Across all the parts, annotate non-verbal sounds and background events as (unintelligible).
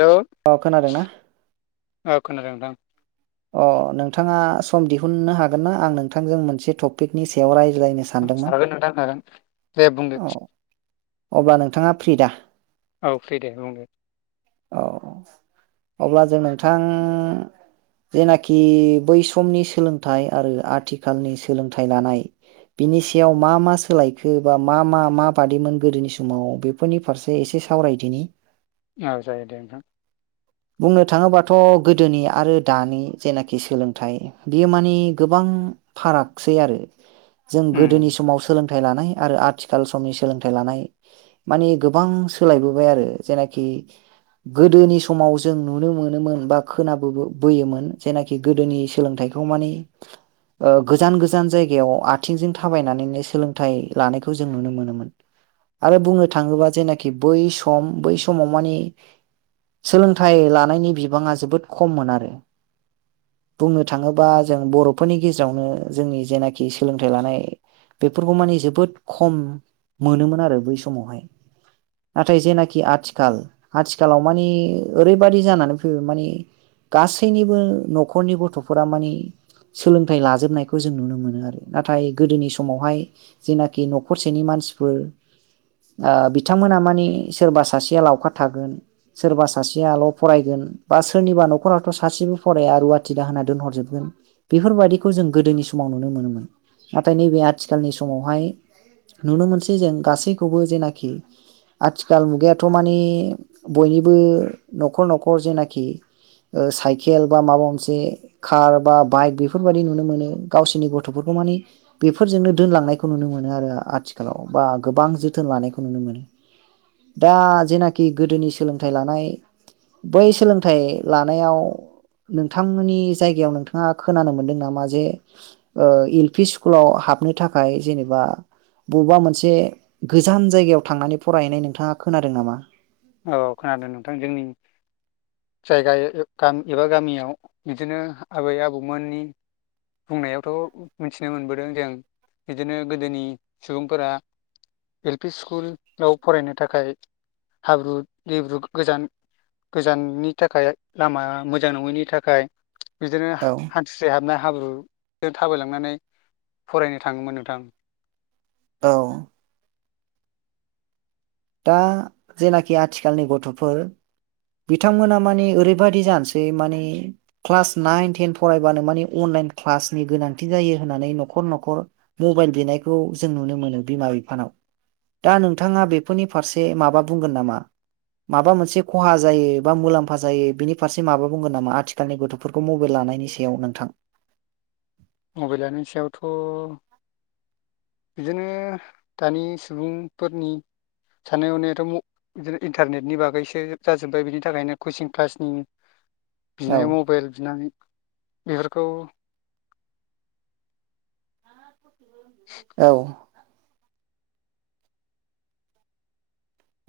Hello औ खोनादों ना? औ खोनादों नोंथां। अ नोंथाङा सम दिहुननो हागोन ना? आं नोंथांजों मोनसे टपिकनि सायाव (unintelligible) सानदोंमोन हागोन नोंथां हागोन। दे बुंदो औ अब्ला नोंथाङा फ्रिदा? औ फ्रि दे बुं दे। औ अब्ला जों नोंथां जेनाखि बै समनि सोलोंथाइ आरो आथिखालनि सोलोंथाइ लानाय बिनि सायाव मा मा सोलायखो? बा मा -मा माबादिमोन गोदोनि समाव, बेफोरनि फारसे एसे सावरायदिनि। औ जायो दे नोंथां। बुंनो थाङोबाथ' गोदोनि आरो दानि जेनाखि सोलोंथाइ बियो मानि गोबां फारागसै आरो। जों गोदोनि उम समाव सोलों थाइ लानाय - आरो आथिखाल समनि सोलोंथाइ लानाय मानि गोबां सोलायबोबाय आरो। जेनाखि गोदोनि समाव जों नुनो मोनोमोन बा खोनाबो बोयोमोन जेनाखि गोदोनि सोलोंथाइखौ मानि ओ गोजान-गोजान जायगायाव आथिंजों थाबायनानैनो सोलोंथाइ लानायखौ जों नुनो मोनोमोन। आरो बुंनो थाङोबा जेनाखि बै सम बै समाव मानि सोलोंथाइ लानायनि बिबाङा जोबोद खममोन आरो। बुंनो थाङोबा जों बर'फोरनि गेजेरावनो जोंनि जेनाखि सोलोंथाइ लानाय बेफोरखौ मानि जोबोद खम मोनोमोन आरो बै समावहाय। नाथाय जेनाखि आथिखाल आथिखालाव मानि ओरैबादि जानानै फैबाय माने गासैनिबो न'खरनि गथ'फोरा मानि सोलोंथाइ लाजोबनायखौ जों नुनो मोनो आरो। नाथाय गोदोनि समावहाय जेना कि नखरसेनि मानसिफोर ओ बिथांमोना माने सोरबा सासेआ लावखार थागोन सोरबा सासेआल' फरायगोन बा सोरनिबा न'खरावथ' सासेबो फराया रुवाथि दाहोना दोनहर जोबगोन बेफोरबायदिखौ जों गोदोनि समाव नुनो मोनोमोन। नाथाय नैबे आथिखालनि समावहाय नुनो मोनसै जों गासैखौबो जेनाखि आथिखाल मुगायाथ मानि बयनिबो न'खर न'खर जेनाखि साइकेल बा माबा मोनसे कार बा बाइक बेफोरबायाददि नुनो मोनो गावसोरनि गथफोरखौ मानि बेफोरजोंनो दोनलांनायखौ नुनो मोनो। आरो आथिखालाव बा गोबां जोथोन लानायखौ नुनो मोनो दा जेनाखि गोदोनि सोलोंथाइ लानाय बै सोलोंथाइ लानायाव नोंथांमोशनि जायगायाव नोंथाङा खोनानो मोनदों नामा जे एल पि स्कुलाव हाबनो थाखाय जेनेबा बबेबा मोनसे गोजान जायगायाव थांनानै फरायहैनाय नोंथाङा खोनादों नामा? औ खोनादों नोंथां जोंनि जायगा एबा गामियाव बिदिनो आबै- आबौमोननि बुंनायावथ' मिथिनो मोनबोदों जों बिदिनो गोदोनि सुबुंफोरा एल पि स्कुलफ्राव फरायनो थाखाय हाब्रु-दैेब्रु गोजान गोजाननि थाखाय लामा मोजां नङैनि थाखाय बिदिनो औ हान्थुसे हाबना हाब्रुजों थाबायलांनानै फरायनो थाङोमोन नोंथां। औ दा जेनाखि आथिखालनि गथ'फोर बिथांमोना मानि ओरैबायाददि जानोसै माने क्लास नाइन टेन फरायबानो माने अनलाइन क्लासनि गोनांथि जायो होननानै न'खर न'खर मबाइल बिनायखौ जों नुनो मोनो बिमा बिफानाव दा नोंथाङा बे - फोरनि फारसे माबा बुंगोन नामा? माबा मोनसे खहा जायो बा मुलाम्फा जायो बिनि फारसे माबा बुंगोन नामा? आथिखालनि गथफोरखौ मबाइल लानायनि सायाव नोंथां? मबाइल लानायनि सायावथ' बिदिनो दानि सुबुंफोरनि साननाय हनायाथ बिदिनो इन्टारनेटनि बागैसो जाजोब्बाय बिनि थाखायनो कचिं क्लासनि औ बिनाय मबाइल बिनाय बेफोरखौ औ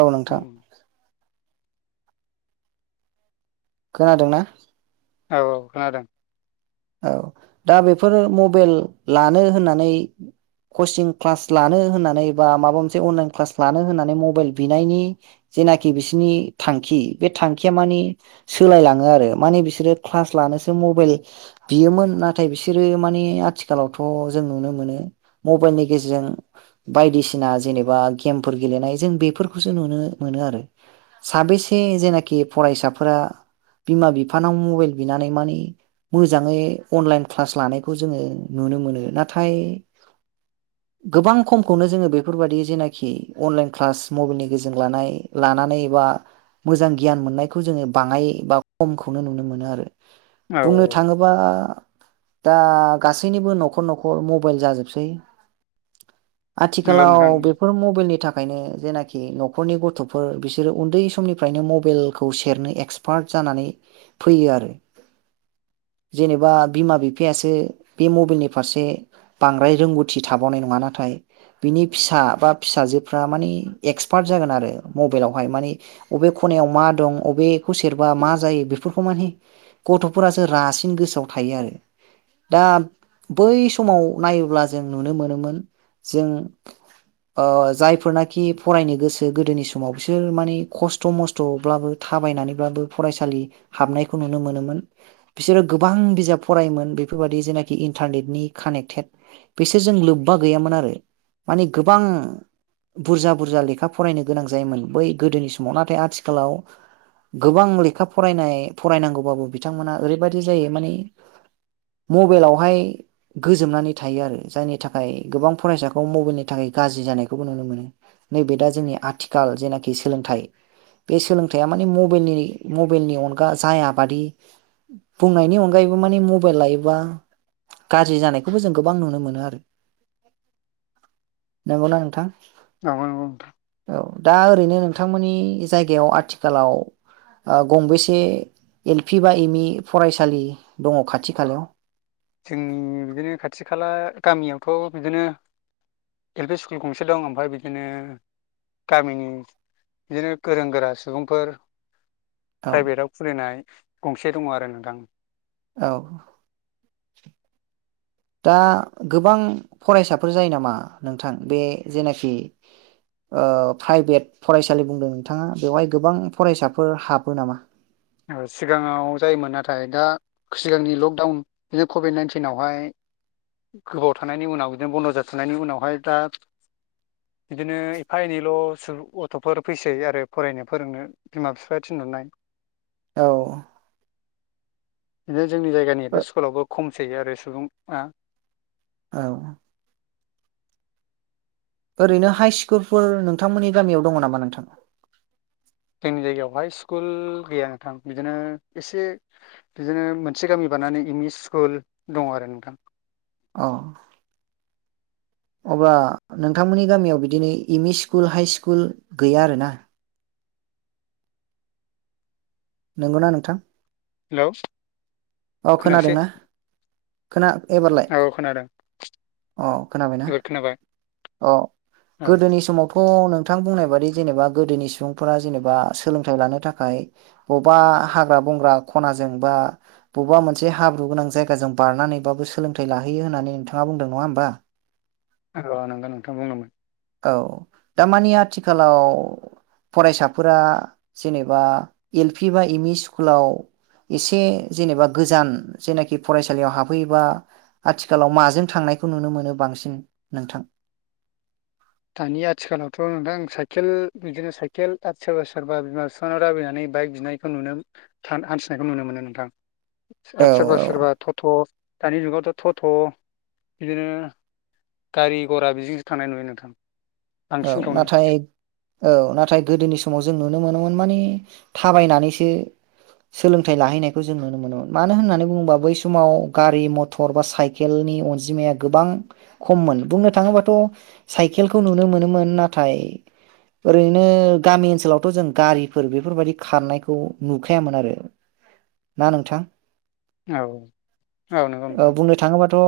औ नोंथां खोनादोंना? औ औ खोनादों। औ दा बेफोरो मबाइल लानो होननानै कचिं क्लास लानो होननानै बा माबा मोनसे अनलाइन क्लास लानो होननानै मबाइल बिनायनि जेनाखि बिसोरनि थांखि बे थांखिया मानि सोलायलाङो आरो मानि बिसोरो क्लास लानोसो मबाइल बियोमोन नाथाय बिसोरो मानिे आथिखालावथ जों नुनो मोनो मबाइलनि गेजेरजों बायदिसिना जेनेबा गेमफोर गेलेनाय जों बेफोरखौसो नुनो मोनो आरो साबेसे जेनाखि फरायसाफोरा बिमा बिफानाव मबाइल बिनानै मानि मोजाङै अनलाइन क्लास लानायखौ जोङो नुनो मोनो नाथाय गोबां खमखौनो जोङो बेफोरबाददि जेनाखि अनलाइन क्लास मबाइलनि गेजेरजों लानाय लानानै बा मोजां गियान मोननायखौ जोङो बाङाय बा खमखौनो नुनो मोनो आरो। औ मा दा गासैनिबो न'खर न'खर मबाइल जाजोबसै। नंगौ आथिखालाव नोंथां नंगौ बेफोर मबाइलनि थाखायनो जेनाखि बे नखरनि गथफोर बिसोरो उन्दै समनिफ्रायनो मबाइलखौ सेरनो एक्सपार्ट जानानै फैयो आरो। जेनेबा बिमा बिफायासो बे मबाइलनि फारसे बांद्राय रोंगौथि थाबावनाय नङा नाथाय बिनि फिसा बा फिसाजोफ्रा मानि एक्सपार्ट जागोन आरो मबाइलावहाय मानि बबे खनायाव मा दं अबेखौ सेरबा मा जायो बेफोरखौ माने गथफोरासो - रासिन गोसोआव थायो आरो दा बै समाव नायोब्ला जों नुनो मोनोमोन जों जायफोरनाखि फरायनो गोसो गोदोनि समाव बिसोर माने खस्थ मस्थब्लाबो थाबायनानैब्लाबो फरायसालि हाबनायखौ नुनो मोनोमोन। बिसोरो गोबां बिजाब फरायोमोन बेफोरबायादि जेनाखि इन्टारनेटनि कानेक्टेड बिसोरजों लोब्बा गैयामोन आरो माने गोबां बुरजा बुरजा लेखा फरायनो गोनां जायोमोन बै गोदोनि समाव नाथाय आथिखालाव गोबां लेखा फरायनाय फरायनांगौबाबो बिथांमोना ओरैबायाददि जायो मानि मबाइलावहाय गोजोबनानै थायो आरो जायनि थाखाय गोबां फरायसाखौ मबाइलनि थाखाय गाज्रि जानायखौबो नुनो मोनो। नैबे दा जोंनि आथिखाल जेनाखि सोलोंथाइ बे सोलोंथाइया मानि मबेलनि मबाइलनि अनगा जाया बादि बुंनायनि अनगायैबो माने मबाइल लायोबा गाज्रि जानायखौबो जों गोबां नुनो मोनो आरो नंगौना नोंथां? नंगौ नंगौ नोंथां औ दा ओरैनो नोंथांमोननि जायगायाव आथिखालाव गंबेसे एल पि बा एम‌ ई फरायसालि दङ खाथि-खालायाव? जोंनि बिदिनो खाथि-खाला गामियावथ बिदिनो एल पि स्कुल गंसे दं ओमफ्राय बिदिनो गामिनि बिदिनो गोरों-गोरा सुबुंफोर औ प्राइभेटआव खुलिनाय गंसे दङ आरो नोंथां, औ दा गोबां फरायसाफोर जायो नामा नोंथां बे जेनाखि ओ प्राइभेट फरायसालि बुंदों नोंथाङा बेवहाय गोबां फरायसाफोर हाबो नामा? सिगाङाव जायोमोन नाथाय दा सिगांनि लकडाउन बिदिनो कभिड नाइनटिनावहाय गोबावाव थानायनि उनाव बिदिनो बन्द जाथनायनि उनावहाय दा बिदिनो एफा एनैल' सु गथ'फोर फैसै आरो फरायनो फोरोंनो बिमा बिफाया थिनहरनाय, औ (unintelligible) जोंनि जायगानि एलपि स्कुलबो खम थैयो आरो सुबुंआ। औ। ओरैनो हाइ स्कुलफोर नोंथांमोननि गामियाव दङ नामा नोंथां? जोंनि जायगायावहाय स्कुल गैया नोंथां बिदिनो एसे बिदिनो मोनसे गामि बारनानै एम ई स्कुल दङ आरो नोंथां। अ अब्ला नोंथांमोननि गामियाव बिदिनो M E school high school गैया आरोना? नंगौना नोंथां? हेलौ। औ खोनादों खोनायासै ना? खोना। एबारलाय औ खोनादों अ खोनाबायना? एबार खोनाबाय अ औ गोदोनि समावथ' नों। थां बुंनाय बादि जेनेबा गोदोनि सुबुंफोरा जेनेबा सोलोंथाइ लानो थाखाय अबेबा हाग्रा बंग्रा खनाजों बा। बबा मोनसे हाब्रु गोनां जायगाजों बारनानैबाबो सोलोंथाइ लाहैयो होननानै नोंथाङा बुंदों नङा होमबा। औ नंगौ नोंथां बुंदोंमोन। औ दामानि आथिखालाव फरायसाफोरा जेनेबा एल पि बा एम ई स्कुलाव एसे। जेनेबा गोजान जेनाखि फरायसालियाव हाबफैयोबा आथिखालाव माजों थांनायखौ नुनो मोनो बांसिन नोंथां? दानि आथिखालावथ' नोंथां साइकेल बिदिनो साइकेल सोरबा सोरबा बिमा बिफानाव दाबिनानै बाइक बिनायखौ नुनो हान्थिनायखौ नुनो मोनो नोंथां। औ आदसा सोरबा औ सोरबा थ'थ'। दानि जुगावथ' थ'थ' बिदिनो गारि घरा बिजोंसो थांनाय नुयो नोंथां। औ बांसिनखौनो नाथाय। औ नाथाय गोदोनि समाव जों नुनो मोनोमोन मानि थाबायनानैसो सोलोंथाइ लाहैनायखौ जों नुनो मोनोमोन मानो होननानै बुङोबा, बै समाव गारि मथर बा साइकेलनि अनजिमाया गोबां खममोन बुंनो थाङोबाथ' साइकेलखौ नुनो मोनो। मोन नाथाय ओरैनो गामि ओनसोलावथ' जों गारिफोर बेफोरबायदि खारनायखौ नुखायामोन आरो ना नोंथां। औ। औ नंगौ ओ नोंथां बुंनो थाङोबाथ'।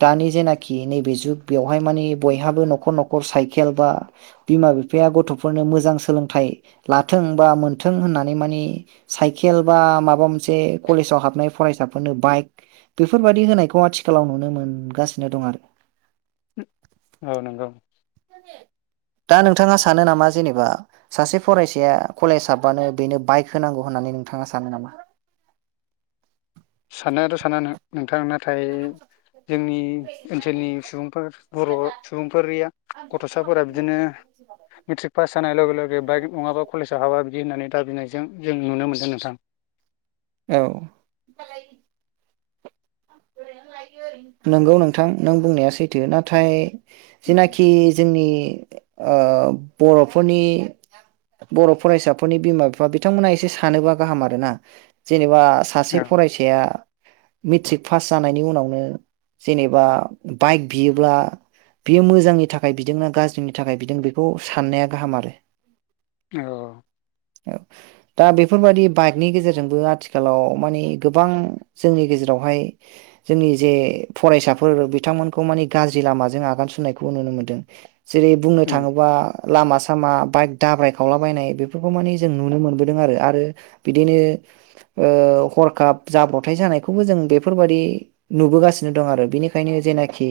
दानि जेनाखि नैबे जुग बेवहाय मानि बयहाबो न'खर न'खर साइकेल बा बिमा बिफाया गथ'फोरनो मोजां सोलोंथाइ लाथों बा मोनथों होननानै मानि साइकेल बा माबा मोनसे कलेजाव हाबनाय फरायसाफोरनो बाइक। बेफोरबाददि होनायखौ आथिखालाव नुनो मोनगासिनो दं आरो। औ नंगौ। दा नोंथाङा सानो नामा? जेनेबा सासे फरायसाया कलेज हाब्बानो बेनो बाइक होनांगौ होननानै नोंथाङा सानो नामा? सान्नायाथ' सानो नोंथां नाथाय। जोंनि ओनसोलनि सुबुंफोर बर' सुबुंफोरिया गथ'साफोरा बिदिनो मेट्रिक पास जानाय लगे-लगे बाइक नङाबा कलेजाव हाबा बिदि होननानै दाबिनाय। जों जों नुनो मोनदों नोंथां। औ। नोंगौ नोंथां नों बुंनाया सैथो नाथाय। जेनाखि जोंनि। ओ फोरनि बर' बर' फरायसाफोरनि बिमा बिफा बिथांमोना एसे सानोबा गाहाम आरो ना जेने बा सासे औ फरायसाया। मिट्रिक। पास जानायनि उनावनो जेनेबा बाइक बियोब्ला बियो मोजांनि थाखाय बिदोंना गाज्रिनि थाखाय बिदों बेखौ साननाया गाहाम आरो। औ। औ दा बेफोरबादि बाइकनि गेजेरजोंबो आथिखालाव मानि गोबां जोंनि गेजेरावहाय। जोंनि जे फरायसाफोर बिथांमोनखौ मानि गाज्रि लामाजों आगान सुरनायखौ नुनो मोनदों। जेरै बुंनो उम थाङोबा लामा सामा बाइक दाब्राय खावलाबायनाय बेफोरखौ माने जों नुनो मोनबोदों आरो आरो बिदिनो हरखाब ओ जाब्रथाय जानायखौबो जों बे बेफोरबायाददि नुबोगासिनो दं आरो बिनिखायनो जेनाखि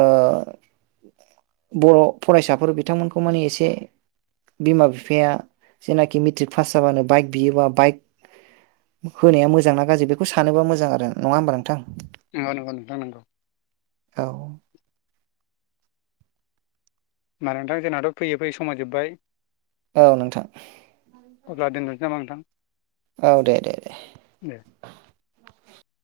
ओ बर' फरायसाफोर बिथांमोनखौ मानि एसे बिमा बिफाया जेनाखि मेट्रिक पास जाबानो बाइक बियोबा बाइक होनाया मोजांना गाज्रि बेखौ सानोबा मोजां आरो नङा होमबा नोंथां नंगौ नंगौ नोंथां नंगौ औ मा नोंथां जोंनाथ' फैयै फैयै समा जोब्बाय औ नोंथां अब्ला दोनथ'नोसै नामा नोंथां औ दे दे दे दे